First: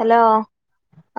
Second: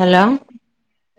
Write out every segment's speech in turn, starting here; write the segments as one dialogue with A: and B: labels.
A: Hello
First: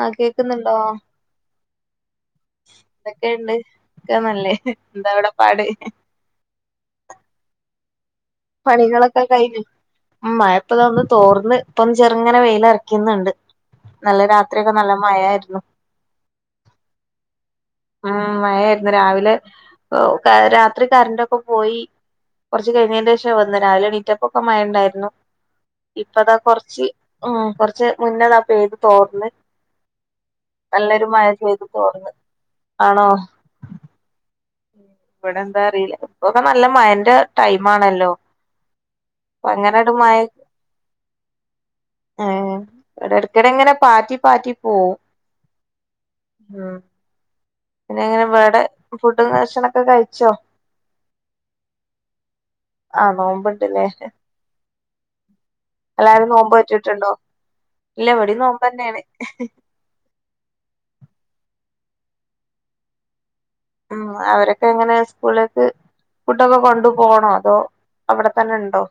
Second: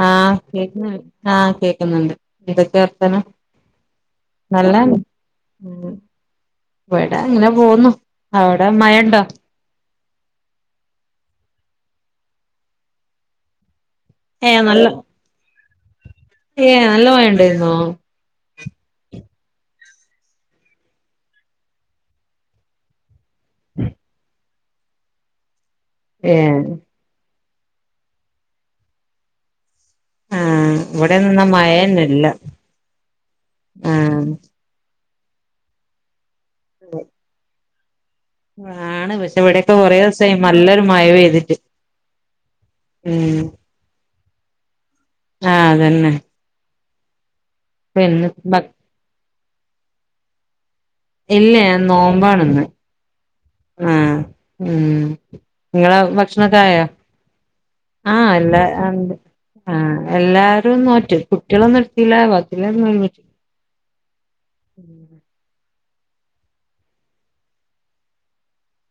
B: ആ
A: ആഹ്
B: കേക്കുന്നുണ്ടോ
A: കേക്കുന്നി ആഹ് കേക്കുന്നുണ്ട് എന്തയ്ക്കർത്താനം
B: എന്തൊക്കെയുണ്ട് ഒക്കെ നല്ലേ
A: നല്ലാണ്
B: എന്താ അവിടെ പാട്
A: ഉം വിടെങ്ങനെപോന്നു അവിടെ മയണ്ടോ
B: മയപ്പതാന്ന് തോർന്ന് ഇപ്പം ചെറുങ്ങനെ വെയിലറയ്ക്കുന്നുണ്ട് ഇന്നലെ രാത്രിയൊക്കെ നല്ല മഴായിരുന്നു
A: ഏഹ് നല്ല മയണ്ടായിന്നോ
B: ഉം മയായിരുന്നു രാവിലെ രാത്രി കറന്റൊക്കെ പോയി കൊറച്ച് കയിഞ്ഞെൻ്റെഷം വന്ന് രാവിലെ ണീറ്റപ്പൊക്കെ മഴണ്ടായിരുന്നു ഇപ്പതാ
A: ഏഹ്
B: കൊറച്ച് ഉം കൊറച്ച് മുന്നേതാ പെയ്ത് തോർന്ന്
A: ആഹ്
B: നല്ലൊരു മഴ
A: ഇവിടെന്നും ന്നാ
B: പെയ്ത് തോർന്ന് ആണോ
A: ഉം
B: ഇവിടെന്താറിയില്ല ഇപ്പൊക്കെ നല്ല മയന്റെ ടൈമാണല്ലോ
A: ആണ് പഷേ ഇവിടെയൊക്കെ കൊറേ സായി നല്ലൊരു മയ പെയ്തിട്ട്
B: ഏഹ് വിടെ
A: ഉം
B: എടക്കെടങ്ങനെ പാറ്റി പാറ്റി പോവും
A: ആഹ് അതന്നെ
B: ഉം
A: പിന്നെ ഭ
B: പിന്നെങ്ങനെവേടെ ഫുഡും ഭക്ഷണോക്കേ കഴിച്ചോ?
A: ഇല്ല ഞാ നോമ്പാണ്‌ന്ന്
B: ആഹ് നോമ്പ്ണ്ടല്ലേ
A: ആഹ് ഉം ങ്ങളാ
B: എല്ലാരും നോമ്പ്
A: ഭക്ഷണക്കെ ആയോ
B: നോറ്റിട്ടുണ്ടോ ഇല്ല
A: ആഹ്
B: ഇവിടേം
A: എല്ലാ ആഹ്
B: നോമ്പന്നെയാണ്
A: ണ്ട് ആഹ് എല്ലാരും നോറ്റ് കുട്ടികളൊന്നും എടുത്തില്ല ബാക്കിള്ള മുയിമിച്ചു
B: ഉം അവരൊക്കെങ്ങനെ സ്കൂൾലേക്ക് ഫുഡോക്കെ കൊണ്ടു പോണോ അതോ അവിടെത്തന്നെണ്ടോ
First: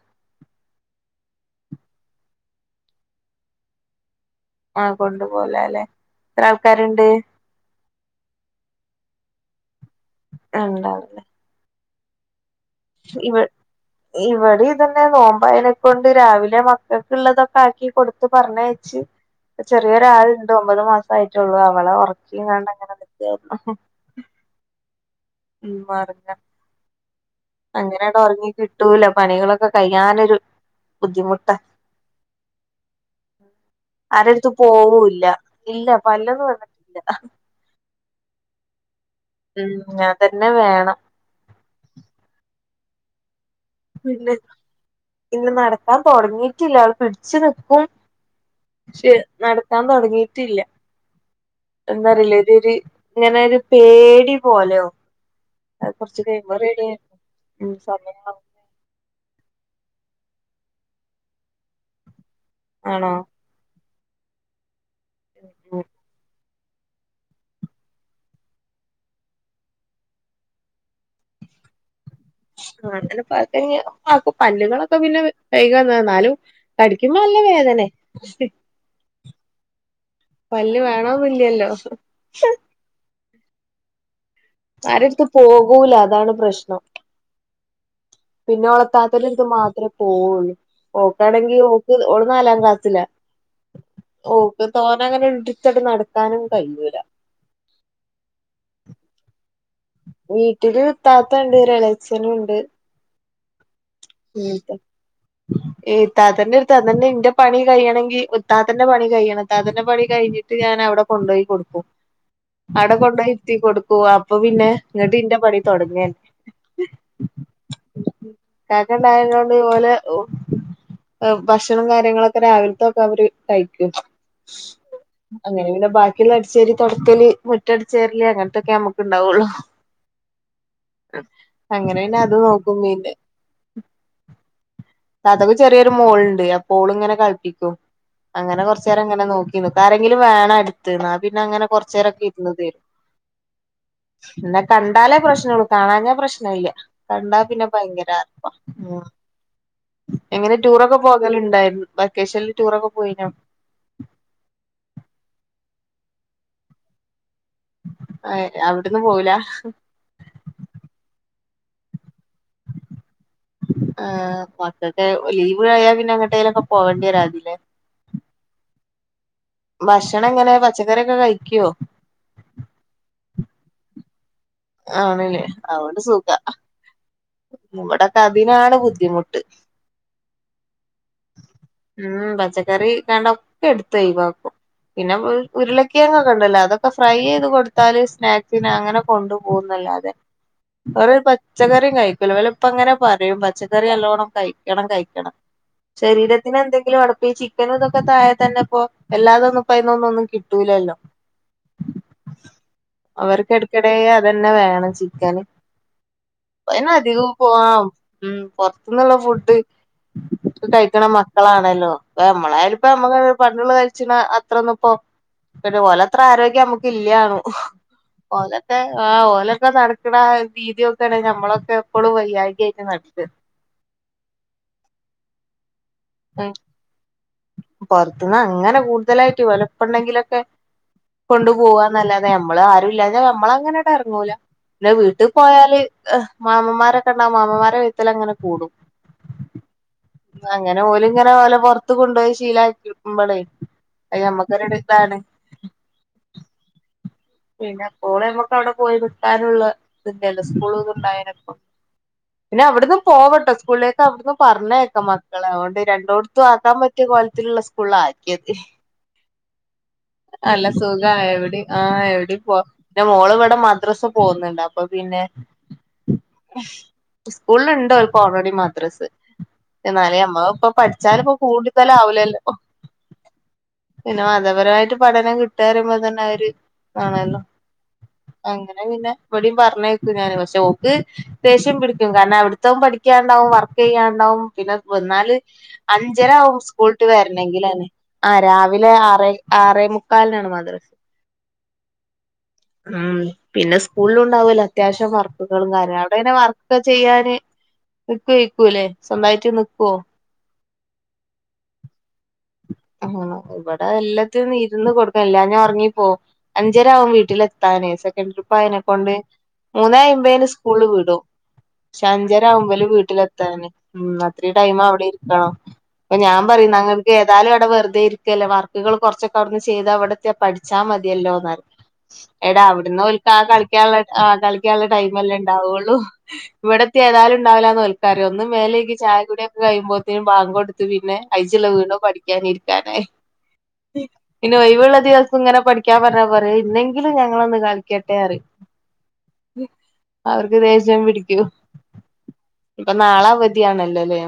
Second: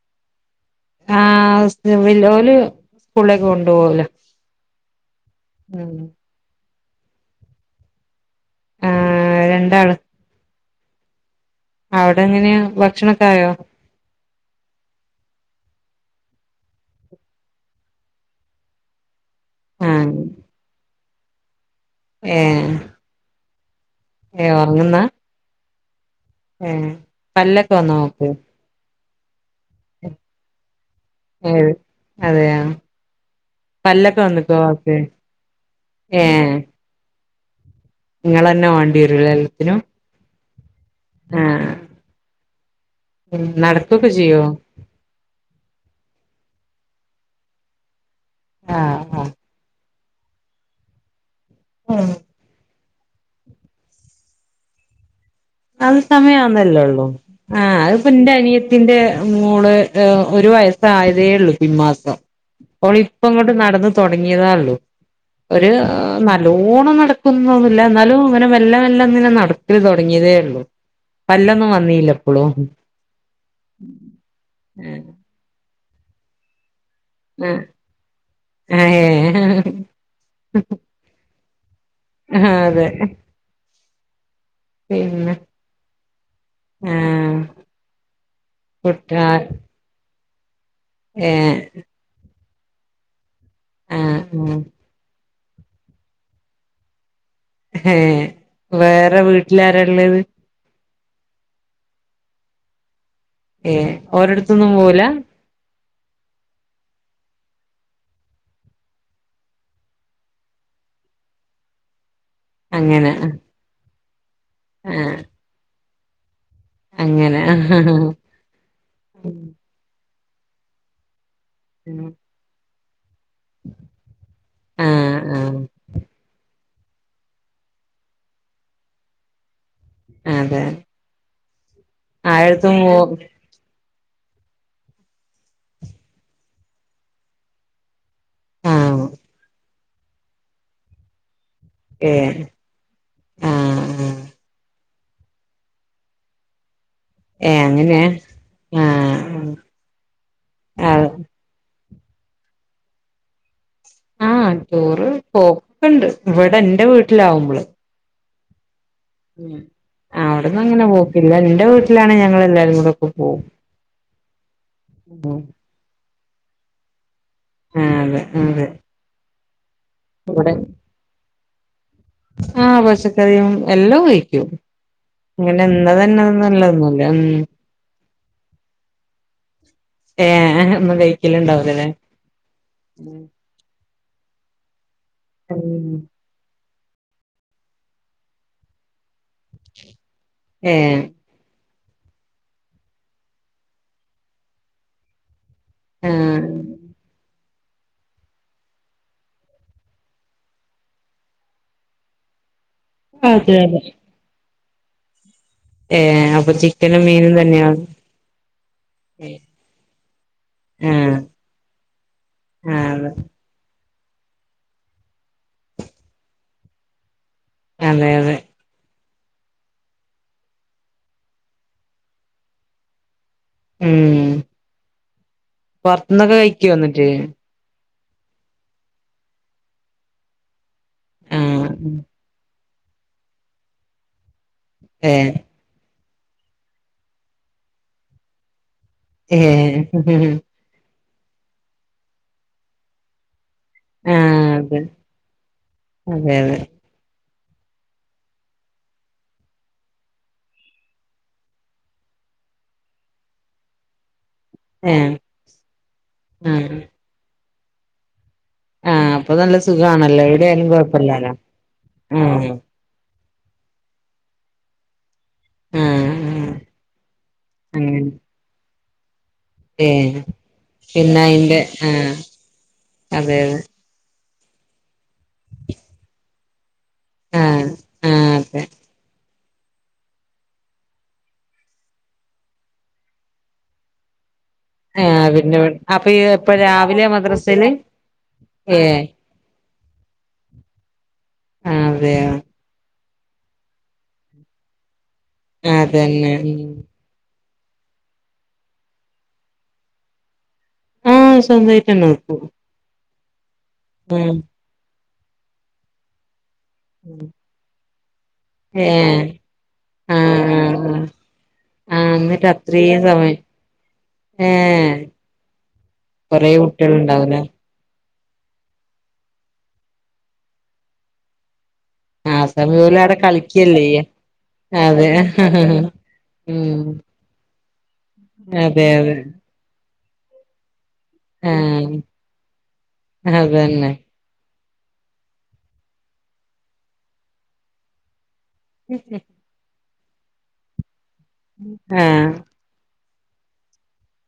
A: ആഹ് വ്സതോല്ലോല് സ്കൂൾലേക്ക് കൊണ്ടു പോകലാ
B: ആഹ് കൊണ്ട്പോലാലെ എത്ര ആൾക്കാരുണ്ട്
A: ആഹ് രണ്ടാള്
B: രണ്ടാളെല്ലെ
A: അവിടെങ്ങനെയ വ
B: ഇവടെ, ഇവിടെ ഇതന്നെ- നോമ്പായനെക്കൊണ്ട് രാവിലെ മക്കൾക്കുള്ളതൊക്കെ ആക്കി കൊടുത്ത പറഞ്ഞക്കും. ച്.
A: ആഹ്
B: ചെറിയൊരാളുണ്ട് ഒമ്പത് മാസം ആയിട്ടള്ളൂ. അവളെ ഉറക്കിയ കണ്ടങ്ങനെ നിക്കായിരുന്നു.
A: ഏ ഉറങ്ങുന്ന?
B: ഉമാരുങ്ങ.
A: ഏ പല്ലൊക്കെ വന്നോക്ക്?
B: കിട്ടൂല പണികളൊക്കെ കഴ്യാനൊരു ബുദ്ധിമുട്ടാ.
A: ഏഹ് അതെയോ പല്ലൊക്കെ
B: ആരടുത്ത്
A: വന്നിക്കോ മോക്ക്
B: പോവൂല്ല, ഇല്ല പലോന്ന് വന്നിട്ടില്ല.
A: ങ്ങളെന്നെ വേണ്ടി വരും.
B: ഉം ഞാൻ തന്നെ വേണം.
A: ആഹ്. ഉ നട-
B: പിന്നെ ഇന്ന നടക്കാൻ തുടങ്ങിട്ടില്ല, അവൾ പിടിച്ചു നിക്കും. പക്ഷെ
A: ആഹ്
B: നടക്കാൻ തുടങ്ങിട്ടില്ല,
A: ആഹ്
B: എന്താറിയില്ല ഇതരു- ങ്ങനെ ഒരു പേടി പോലോവും.
A: അത് സമയം ആന്നല്ലേ ഉള്ളൂ,
B: ഉം
A: ആഹ് അത്പ്പന്റെ
B: സമയാവും
A: അനിയ- ന്റെ മോള് ഒരു വയസായതേ ഉള്ളു പിൻമാസം അപ്പോ
B: ആണോ
A: ഇപ്പ ഇങ്ങ- നടന്ന്ന് തുടങ്ങിയതാ ള്ളൂ.
B: ഉം
A: ല്ലോണം നടക്കുന്നൊന്നുമില്ല എന്നാലും അങ്ങനെ മെല്ല വെല്ല- ഇങ്ങനെ നടക്കൽ തുടങ്ങിയതേയൊള്ളൂ. പല്ലൊന്നും വന്നീല്ല.
B: ആ അ പക്ക പല്ലുകളൊക്കെ പിന്നെ വൈകന്ന് എന്നാലും, കടിക്കുമ്പ നല്ല
A: ആഹ്
B: വേതനെ.
A: ഏഹ്
B: പല്ല് വേണ ഇല്ലല്ലോ.
A: ആഹ് അതെ.
B: ആരടുത്ത്
A: പിന്നെ
B: പോകൂല അതാണ് പ്രശ്നം.
A: ആഹ്
B: പിന്നെ
A: കുട്ട
B: ളർത്താത്ത ഇത് മാത്രമേ പോവുള്ളൂ
A: ഏഹ്
B: പോക്കാണെങ്കി ഓക്ക് ഒ നാലാം ക്ലാസ്സില-
A: ആഹ് ആഹ്
B: ഓക്ക തോന അങ്ങനെ ഇടിച്ചടി നടത്താനും കഴിയൂല.
A: ഏഹ് വേറെ വീട്ടിലാര?
B: വീട്ടില് ത്താത്തണ്ട് ഒരാളേച്ഛന് ണ്ട്.
A: ഏ ഓരിടുത്തൊന്നും പോവുല.
B: [inaudible] ഇത്തത്താ തന്റെ, ഒരുത്താന്നെന്റെ, പണി കഴിയണെങ്കിൽ ഉത്താത്തന്റെ- പണി കഴിയണംത്താ തൻന്റെ പണി കഴിഞ്ഞ്- ഞാൻ അവിടെ കൊണ്ടോയി കൊടുക്കു. അവിടെ കൊണ്ട
A: അങ്ങനെ
B: ഹിത്തി- കൊടുക്കുവ അപ്പൊ പിന്നെ
A: ആഹ്
B: ഇങ്ങിട്ട് ഇന്റെ പടി തുടങ്ങിയ-
A: അങ്ങനെ ഹാ ഹാ ഹാ.
B: കക്കണ്ടായതോണ്ട് ഇതുപോലെ- ഭക്ഷണം കാര്യങ്ങളൊക്കെ- രാവിലത്തൊക്കെ അവര്- കയ്ക്കും
A: ആഹ് ആഹ്
B: അങ്ങനെങ്ങെ ബാക്കിയുള്ള- ചൊരി തുടക്കല് മുറ്റടിച്ചേരല് അങ്ങനത്തെൊക്കെ ഞമ്മക് ണ്ടാവുള്ളു.
A: അതെ.
B: അങ്ങനെന്നെ അത്
A: ആഴത്തും
B: നോക്കും
A: പോ
B: പിന്ന. താത്താക്ക് ചെറിയൊരു മോൾണ്ട്, അപ്പോളിങ്ങനെ കളിപ്പിക്കും. അങ്ങനെ കൊറച്ച
A: ആഹ്
B: നേരങ്ങനെ- നോക്കി നിക്ക ആരെങ്കിലും വേണം എടുത്ത്, ന്നാ പിന്നെ അങ്ങനെ. കൊറ- ചേരൊക്കെ
A: ഏഹ്
B: ഇരുന്ന് തീരും.
A: ആഹ് ആഹ്
B: ന്ന കണ്ടാലേ പ്രശ്നോള്ളു- കാണാഞ്ഞാ പ്രശ്ന ഇല്ല കണ്ടാ-
A: ഏഹ്
B: പിന്നെ
A: അങ്ങനെ
B: ഭയങ്കര-
A: ആഹ്
B: എങ്ങനെ ടൂറൊക്കെ
A: ആഹ്
B: പോകല ഉണ്ടായിരുന്നോ? വെക്കേഷനിൽ ടൂറൊക്കെ പോയിനോ?
A: ആഹ് റ്റുറ് പോക്കൊക്കണ്ട് ഇവിടെ എന്റെ വീട്ടിലാവുമ്പള്.
B: ഏഹ് അവിടന്ന് പോവുല?
A: അവിടന്നങ്ങനെ പോക്കില്ല ഇന്റെ വീട്ടിലാണേ ഞങ്ങളെല്ലാരും കൂടൊക്കെ പോവും.
B: ആഹ് മക്കൾക്കെ
A: ഉം
B: ലീവ് ആയ പിന്നെ എങ്ങട്ടേലൊക്കെ പോകണ്ടി വരാറില്ലേ?
A: ആതെ അതെ. ഇവിടെ
B: ഭഷണങ്ങനെ പച്ചക്കറിക്കെ കഴിക്കോ?
A: ആഹ് പച്ചക്കറിയും എല്ലോം കഴിക്കും.
B: ആണല്ലേ
A: ഇങ്ങനെ ഇന്നതെന്നൊന്നുല്ല ന്നുല്ല ഉം
B: ഇവടക്ക അതിനാണ് ബുദ്ധിമുട്ട്.
A: ഏഹ് അങ്ങനെ ഒന്നും കഴി
B: ഉം പച്ചക്കറി കണ്ടൊക്കെടുത്തൊയ് വാക്കും പിന്നെ ഉര്
A: ഉം
B: ഉരുളകിഴങ്ങ് ക്കൊണ്ടല്ലോ അതൊക്കെ ഫ്രൈ യ്ത് കൊടുത്താല് സ്നാകിന അങ്ങന കൊണ്ടു പോകുന്നല്ലാതെ
A: ഏ
B: [unintelligible] ചെലരും കഴിക്കൂല ഇവലുപ്പങ്ങനെ പറയും പച്ചക്കറി നല്ലോണം കഴിക്കണം കഴിക്കണം.
A: ആ
B: ശരീരത്തിന് എന്തെങ്കിലും അടപ്പീ ചി ക്കനുതൊക്കെ താഴെ തന്നെപ്പൊ എല്ലാതൊന്നുപ്പയ്നൊന്നുന്നും കിട്ടൂല്ലല്ലോ.
A: അതെ അതെ
B: അവർക്കെടക്കെടെ അതന്നെ വേണം ചിക്കന്.
A: ഏ അപ്പൊ
B: പ്പ
A: ചിക്കനും
B: അയ്നധികോം
A: മീനും
B: പോ
A: തന്നെയാണ്
B: ഉം പൊർത്ത്ന്ന്ള്ള ഫുഡ്
A: ആ
B: കഴിക്ക്ണ മക്കളാണല്ലോ
A: ആ അതെ
B: പ്പമ്മളായാലുപ്പമ്മള് [unintelligible] കഴിച്ചിന അത്രന്നുപ്പോ ഓലത്ര ആരോഗ്യം അമക്കില്ല്യാണു.
A: അതെ അതെ
B: ഓല ത്തെ ആഹ് ഓലക്കെ നടക്ക്ണ രീതിയൊക്കെണ് ഞമ്മളൊക്കെ ഇപ്പളും വയ്യായ്ക്കെയാട്ട് നട്ക്ക.
A: ഉം പൊർത്ത്ന്നക്കെ കഴിക്കോന്നിട്ട്?
B: പൊർത്തന്നങ്ങനെ കൂടുതലായിട്ട് ഇവല്പ്പണ്ടെങ്കിലൊക്കെ
A: ആ
B: കൊണ്ടുപൂവാന്നല്ലാ ന്നെ അമ്മള് ആരുല്ലാഞ്ഞെ അമ്മള അങ്ങനെ എറങ്ങൂല പിന്നെ
A: ഏ
B: വീട്ട് പോയാല് മാമംമാരക്കെണ്ടാവും മാമൻമാരെ വെയ്ത്തലങ്ങനെ കൂടും.
A: ഏഹ്.
B: അങ്ങനെ ഓല്ങ്ങനെ ഓലെ പൊർത്ത് കൊണ്ടോയി ശീലയ്ക്കുമ്പളേ
A: ആ
B: അയ്
A: അതെ
B: യമ്മക്കൊരുതാണ്.
A: അതെ അതെ.
B: പിന്നെ അപ്പോള മ്മക്കവിടെ പോയി നിക്കാനുള്ള ഇത് ല്ലല്ലോ സ്കൂളോന്നും ണ്ടായനപ്പം. പിന്നെ അവ്ട്ന്നും പോവട്ടോ സ്കൂളീലേ അവ്ട്ന്നും
A: ഏ
B: പർഞ്ഞേയ്ക്കാം മക്കളെ അഓണ്ട് രണ്ടോട്ത്തും
A: ആ
B: ആക്കാൻ പറ്റിയ കോലത്തിലുള്ള സ്കൂള്ലാക്കിയത്.
A: ആഹ് അപ്പ നല്ല സുഖാണല്ലോ എവിടെയാലും കൊഴപ്പല്ലാല്ലോ ഉം.
B: ന്റെ മോള് വടെ മദ്രസ് പോക്ന്നുണ്ട് അപ്പ പിന്നെ
A: ആ
B: സ്കൂളില്ണ്ട്
A: അങ്ങനെ
B: ഓൾ റെഡി മദ്രസ്
A: ഏ
B: എന്നാലേ അമ്മള് പ്പം
A: പിന്നെ
B: പഠിച്ചാല് ഇപ്പ
A: അയിന്റെ ആ
B: കൂടുതലാവുലല്ലോ പ്പം.
A: അതെ അതെ
B: പിന്നെ മതപരമായിട്ട് പഠനം കിട്ടാറിയുമ്പോ തന്നെ ഒര് ണല്ലോ
A: ആ ആ അതെ
B: അങ്ങനെ പിന്നെ ഇവടേം പർഞ്ഞേക്ക് ഞാന് പക്ഷെ ഓക്ക് ദേഷ്യം പിടിക്കും കാരണം അവിടത്തം പഠിക്കാണ്ടാവും വർക്കെയ്യാണ്ടാവും പിന്ന
A: ആഹ്
B: വന്നാല്
A: പിന്നെ അപ്പൊ ഇപ്പൊ
B: അഞ്ചരാവും സ്കൂൾട്ട്
A: രാവിലെ മദ്രസയില്
B: വെർണങ്കിലന്നെ ആഹ്
A: ഏ
B: രാവിലെ ആറേ ആറേ മുക്കാൽനാണ് മദ്രസ്.
A: അതെയ
B: ഉം പിന്നെ സ്കൂളിലുണ്ടാവല്ലോ അത്യാവിശ്യം വർ ക്കുകളും കാര്യങ്ങൾ [unintelligible] അഒടെയ്ന്
A: അതന്നെ ഉം
B: വർക്ക് ചെയ്യാന് നിക്കുവയ്ക്കൂലേ സ്വന്തായിട്ട് നിക്കോ?
A: ഉം സ്വന്തായിട്ട് നിക്കും.
B: ആണോ ഇവടെ എല്ലത്തിനും ഇരുന്ന് കൊടുക്കണം എല്ലാഞ്ഞ ഒർങ്ങിപ്പോവും അഞ്ചരാവും വീട്ടിലെ ത്താണ് സെക്കൻഡ് ട്രിപ്പായേനെ
A: ഏ
B: കൊണ്ട് മൂന്നേ
A: ആഹ്
B: അയ്മ്പേന്
A: ആഹ്
B: സ്കൂള്
A: ആഹ്
B: വിടും.
A: ആഹ്
B: ഷഞ്ചര
A: എന്നിട്ട്
B: ആവുമ്പല്
A: അത്രയും സമയം
B: വീട്ടിലെത്താൻ ഉം അത്ര
A: ഏ
B: ടൈമവിടെ ഇരിക്കണം. പ്പ ഞാൻ
A: കൊറേ
B: പറിം
A: കുട്ടികൾ
B: ന്നങ്ങൾക്ക്
A: ഉണ്ടാവൂലേ
B: ഏതാലും വടെ വെർതെ ഇരിക്കല്ലേ വർക്ക്കൾ കൊർച്ചൊക്കെ വ്ട്ന്ന് ചെയ്തവടെത്തിയാൽ പഠിച്ചാ മതിയല്ലോന്നായി.
A: ആ
B: എടാ
A: സമയം ഓല്
B: അവ്ട്ന്ന്
A: അവിടെ
B: ഓൽക്ക ആഹ്
A: കളിക്കല്ലേ
B: കളിക്കാനുള്ള ആഹ് കളിക്കാൻള്ള
A: അതെ
B: ടൈമല്ലേണ്ടാവുള്ളു.
A: ഉം
B: ഇവടെത്തിയ ഏതാലുണ്ടാവില്ലാന്ന് ഓൽ കറി ഒന്നും
A: അതെ
B: മേലൈകി
A: അതെ
B: ചായ കുടിയക്കെ കഴുമ്പോഴ്ത്തേനും ബാങ്ക് കൊട്ത്ത് പിന്നെ
A: ആഹ്
B: ക്കാനിരിക്കാനേ
A: അതന്നെ
B: പിന്നെ ഒയിവുള്ള ദിവസങ്ങനെ പഠിക്കാൻ പറഞ്ഞ പറയും ഇന്നെങ്കിലും ഞങ്ങളന്ന് കളിക്കട്ടെ റയും
A: [inaudible]
B: അവർക്ക് ദേശ്യം പിടിക്കും
A: ആഹ്
B: പ്പ നാളവധിയാണല്ലോല്ലേ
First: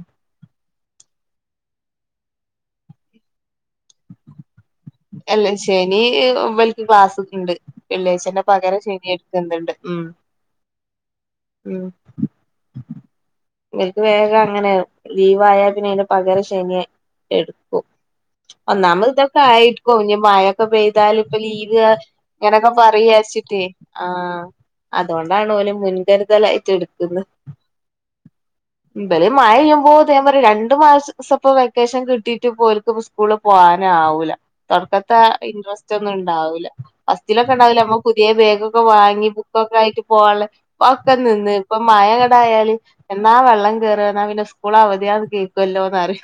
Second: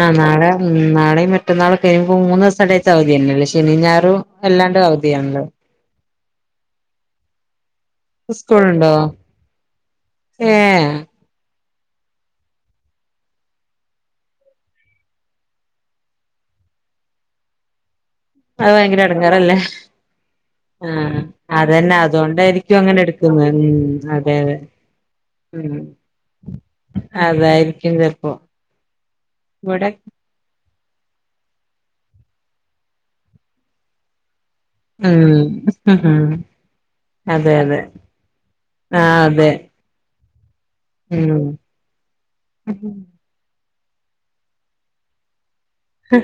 A: ആ നാളെ ഉം നാളെ മറ്റന്നാള് കഴിയുമ്പ മൂന്ന് ദിവസത്തെ ഡേത്താവില്ലേ ശനീ ഞ്ഞാറും അല്ലാണ്ടാവ്
B: എല്ല ശനീ ഇവൽക്ക് ക്ലാസ്ക്കെണ്ട് പിള്ളേച്ചന്റെ പകരം
A: സ്കൂളുണ്ടോ
B: ശരിയാക്കിത്ത ന്നിണ്ട് ഉ
A: ഏഹ്
B: [inaudible] നിക്ക് വേഗം അങ്ങനെയ ലീവായാ പിന്നെ അയിന്റെ പകരം ശനിയായ് എട്ക്കും
A: അത് ഭയങ്കര
B: ഒന്നാമതിതൊക്കെ
A: എടങ്ങേറല്ലേ
B: ആയിട്ട നി മഴൊക്കെ
A: ആഹ്
B: പെയ്താലിപ്പ ലീവ്
A: അതന്നെ
B: ഞാനൊക്കെ
A: അതുകൊണ്ടായിരിക്കും അങ്ങനെ എടുക്കുന്നെ
B: പറയച്ചിട്ടേ
A: ഉം
B: ആ
A: അതെ അതെ
B: അതോണ്ടാണോല്
A: ഉം
B: മുൻകരുതലായിട്ടെ ടുത്തത്
A: അതായിരിക്കും ചെലപ്പോ
B: ഇവിടേയും മഴ
A: ഇവിടെ
B: പെയ്യുംപൊത് ട്ടമ്പൊര് രണ്ടു മാസസപ്പു വെക്കേഷൻ കിട്ടിട്ട് പോര്ക്ക് പ്പൊ സ്കൂളിൽ പോവാനാവൂല തൊറ്ക്കത്തെ
A: ഉം
B: ഇൻട്രസ്റ്റൊന്നും ഇണ്ടാവൂല ഫസ്റ്റിലൊക്കെ
A: അതെ അതെ
B: ഉണ്ടാവില്ലേമ്മക്ക്‌ പുതിയ ബാഗൊക്കെ
A: ആഹ്
B: വാങ്ങി
A: അതെ
B: ബുക്കൊക്കെയായിട്ട് പൊവാളെ പ്പൊക്കെ
A: ഉം
B: നിന്ന് ഇപ്പ മയക് ടായാല് ന്നാ വെള്ളം കേറിനാ പിന്നെ സ്കൂൾ അവധിയാന്കേൾക്കല്ലോ റി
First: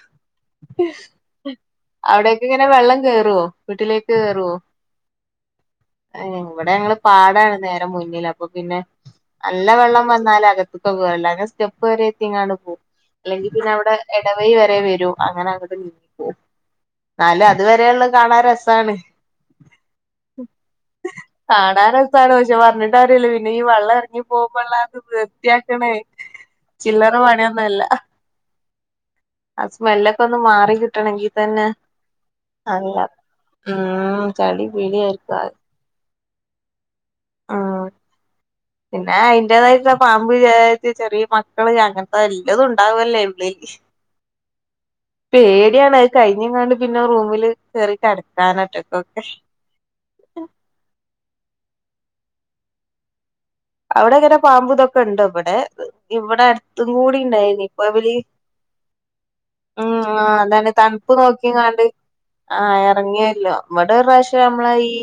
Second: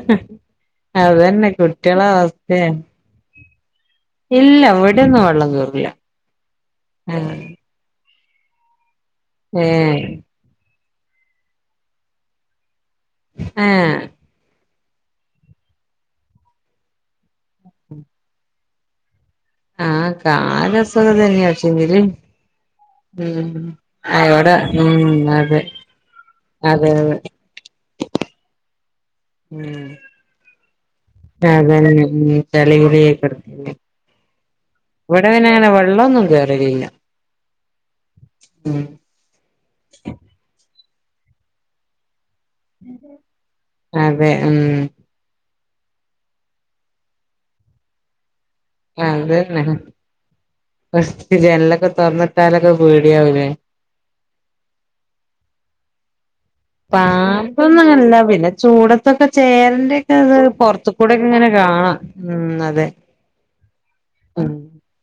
A: അതന്നെ കുട്ടികളെ
B: അവിടെക്കെങ്ങനെ
A: അവസ്ഥയാ
B: വെള്ളംകേറ് റോ വീട്ടിലേക്കേറുവോ
A: അതൊറപ്പില്ല
B: ആ ഇവിടങ്ങള് പാടാണ് നേരെ മുന്നില് അപ്പപ്പിന്നെ നല്ല
A: ഏഹ്
B: വെള്ളം വന്നാല് അകത്ത്പോവും അല്ലാതെ സ്റ്റെപ്പരെത്തിങ്ങാണ്പോവും അല്ലെങ്കിപിന്നെ അവിടെ
A: ഏഹ്
B: എ ഇടവയി വരെ വരുഅങ്ങനെ അങ്ങട് നീങ്ങിപോവും ന്നാലും അതുവരെള്ളത് കാണാരസാണ്
A: ആഹ് കാലാസുഖം തന്നെയാ പക്ഷെങ്കില്
B: കാണാരസാണ് പക്ഷെ പറഞ്ഞിട്ടാര്യല്ല പിന്നെ
A: ഉം
B: ഈ വള്ളം ഇറ ങ്ങി
A: അവിടെ
B: പോമ്പോള്ളത് വൃത്തിയാക്കണേ
A: അതെതെ
B: മെല്ല ആ സ്മെല്ലൊക്കെന്ന് മാറിക്കിട്ടണെങ്കി
A: ഞാൻ തന്നെ നിന്ന് വിളിച്ചാലേ വിളിയേക്കത്തൊ
B: ഉം ചളി
A: വിടെ
B: പിളിയായിരിക്കും ആകെ
A: പിന്നങ്ങനെ വെള്ളോന്നും കേറുകയില്ല [inaudible]
B: ആ യിന്റതായിട്ടുള്ള പാമ്പ് ചേരത്തി ചെറിയ മക്കള് ഞങ്ങക്ക് വല്ല്തും ഉണ്ടാവല്ലേള്ളിലേക്ക്
A: അതെ ഉം
B: പേടിയാണത് കഴിഞ്ഞങ്ങാണ്ട് പിന്നെ റൂമില് കറിക്കടക്കാനാട്ട്
A: ആ അതന്നെഫസ്റ്റ് ജനലൊക്കെ തൊറന്നിട്ടാലൊക്കെ പേടിയാവൂലേ
B: അവിടങ്ങനെ പാമ്പ്തൊക്കെ ഉണ്ട് വിടെ ഇവിടെ തും കൂടിണ്ടായിരുന്നു
A: പാമ്പൊന്നും
B: ഇപ്പൊവല്
A: അങ്ങനല്ല പിന്നെ ചൂടത്തൊക്കെ
B: ഉം
A: ചേരന്റെ ഒക്കെ
B: ആ
A: ഇത്
B: അതന്നെ
A: പുറത്ത്
B: തണുപ്പ്
A: കൂടെക്കെ ഇങ്ങനെ
B: നോക്കിയങ്ങാണ്ട്
A: കാണാം ഉം
B: ആ
A: അതെ
B: എറങ്ങിയല്ലോ ഇവിടൊറാശ്യം
A: ഉം
B: നമ്മള ഈ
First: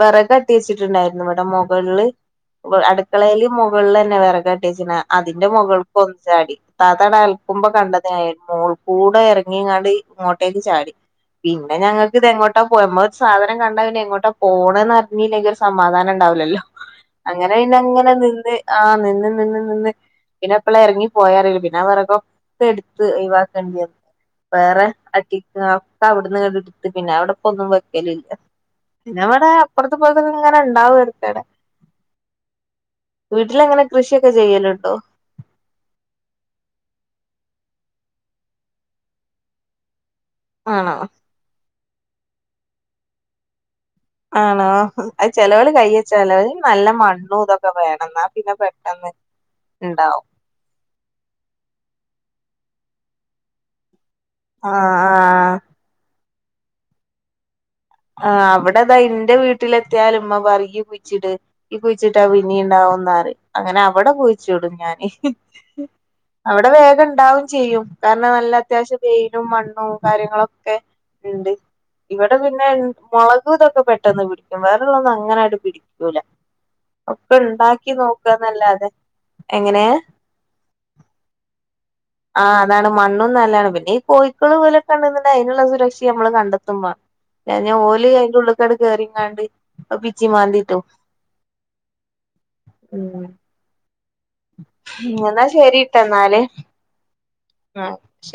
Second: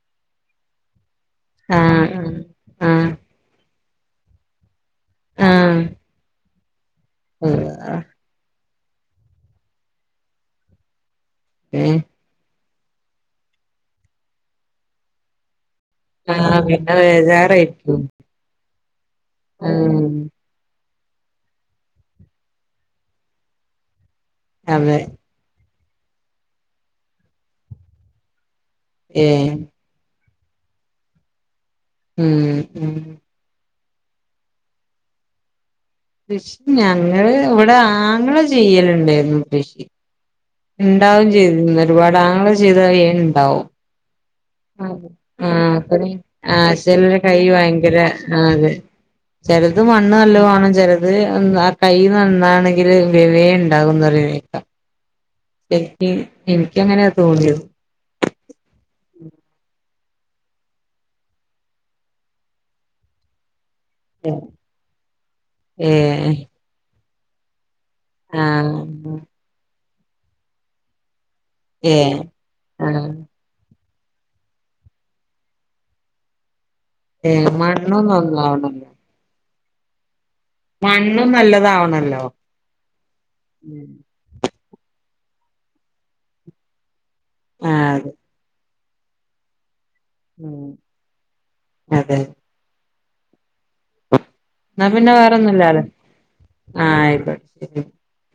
B: വെറകട്ടിച്ചിട്ടുണ്ടായിരുന്നുവിടെ മുകളില്
A: ആഹ്
B: വ് അടുക്ക
A: ആഹ്
B: ക്കളയില് മുകളില്ന്നെ വിറകെട്ടി വെച്ചേക്കണെ അതിന്റെ
A: ആഹ്
B: മുകൾക്ക്‌ വന്ന് ചാടി താത്തടൽക്കുമ്പ
A: ആഹ്
B: കണ്ടതിനായിരുന്നുൾ കൂടെ ഇറങ്ങിങ്ങാണ്ട് ഇങ്ങോട്ടേക്ക് ചാടി പിന്നെ
A: ഏഹ്
B: ഞങ്ങക്കിതെങ്ങോട്ട പോയ മ്മക്ക് ഒരു സാധനം കണ്ടാന്നെ എങ്ങോട്ടാ പോണന്ന് അറിഞ്ഞില്ലെങ്കി ഒരു സമാധാനം
A: ആഹ്
B: വുണ്ടാവുലല്ലോ
A: പിന്നെ
B: അങ്ങനെ യിന്നെ
A: ബേജാറായിരിക്കും
B: ങ്ങനെ നിന്ന് ആ നിന്ന് നിന്ന് നിന്ന്
A: ഉം
B: പിന്നപ്പളെറങ്ങി പോയാറില്ല പിന്നെ ആ വെറവൊക്കെടുത്ത് ഒയിവാക്കേണ്ടി വന്ന് വേറെ
A: അതെ
B: അട്ടിക്ക് ഒക്കെ അവിടന്ന് കണ്ടടുത്ത് പിന്നെ അവിടെപ്പ ഒന്നും വെക്കലല്ല പിന്നെവിടെ
A: ഏഹ്
B: അപ്പുറത്തും ഇ പുറത്തും ഇങ്ങനെ ഉണ്ടാവും വരുത്തടെ
A: ഉം ഉം
B: വീട്ടിലെങ്ങനെ കൃഷിയൊക്കെ ചെയ്യലുണ്ടോ
A: കൃഷി ഞങ്ങള് ഇവിടെ ആങ്ങള ചെയ്യലുണ്ടായിരുന്നു കൃഷി
B: ആണോ
A: ഉണ്ടാവും ചെയ്തു ഒരുപാട ആങ്ങള ചെയ്താൽ വെ ഉണ്ടാവും
B: ആണോ
A: ആഹ്
B: അത് ചെലോല്
A: അഹ്
B: കയ്യച്ചാ ചെലോല്
A: ആഹ്
B: നല്ല
A: ആയിഷറിയാം കൈ
B: മണ്ണും ഇതൊക്കെ
A: ഭയങ്കര
B: വേണം എന്നാ
A: ആഹ്
B: പിന്നെ
A: അതെ
B: പെട്ടെന്ന്
A: ചെലത് മണ്ണ്
B: ഇണ്ടാവും
A: നല്ല വേണം ചിലത് അത് ആഹ് കൈ നന്നാണെങ്കിൽ വെ വെ ഉണ്ടാകുന്ന്‌ പറീണ്‌ കേൾക്കാ
B: ആഹ് ആഹ്
A: എനിക്ക് എനിക്ക് എങ്ങനെയ തോന്നിയത്
B: ആഹ് അവിടെതാ എൻ്റെ വീട്ടിലെത്തിയാല് ഉമ്മ പറയും ഇയ്യ് കുഴിച്ച് ഇട് കുഴിച്ചിട്ടാ പിന്നിം ഉണ്ടാവും എന്ന് പറിം, അങ്ങനെ അവിടെ കുഴിച്ചിടും ഞാന്
A: ഏഹ്
B: അവിടെ വേഗം ഉണ്ടാവും ചെയ്യും കാരണം നല്ല അത്യാവശ്യം
A: ആഹ്
B: വെയിലും മണ്ണും കാര്യങ്ങളൊക്കെ ഉണ്ട്
A: ഏഹ് ആഹ്
B: മുളകും ഇതൊക്കെ പെട്ടെന്ന് പിടിക്കും വേറെള്ളത് അങ്ങനെയൊന്നും പിടിക്കൂല ഒക്കെ
A: ഏഹ്
B: ഉണ്ടാക്കി
A: മണ്ണും
B: നോക്കന്നല്ലാതെ
A: നന്നാവണല്ലോ
B: എങ്ങനെ
A: മണ്ണും നല്ലതാവണല്ലോ
B: ആഹ് അതാണ് മണ്ണും നല്ലതാണ് പിന്നെ ഈ കോഴക്കള് പോലെ അതിനുള്ള സുരക്ഷ നമ്മള് കണ്ടെത്തുമ്പാ
A: ആഹ്
B: ഓല്
A: അതെ
B: അതിന്റെ ഉള്ളകണ്ട് കയറീക്കാണ്ട് അപിച്ചി മാന്തി
A: ഉം
B: ഇട്ടു
A: അതെ
B: ഉം
A: എന്നാ പിന്നെ
B: എന്നാ
A: വേറോന്നുംല്ലല്ലേ
B: ശരിട്ട എന്നാല്
A: ആഹ് ആയിക്കോട്ടെ ശരി
B: ആഹ് ശരി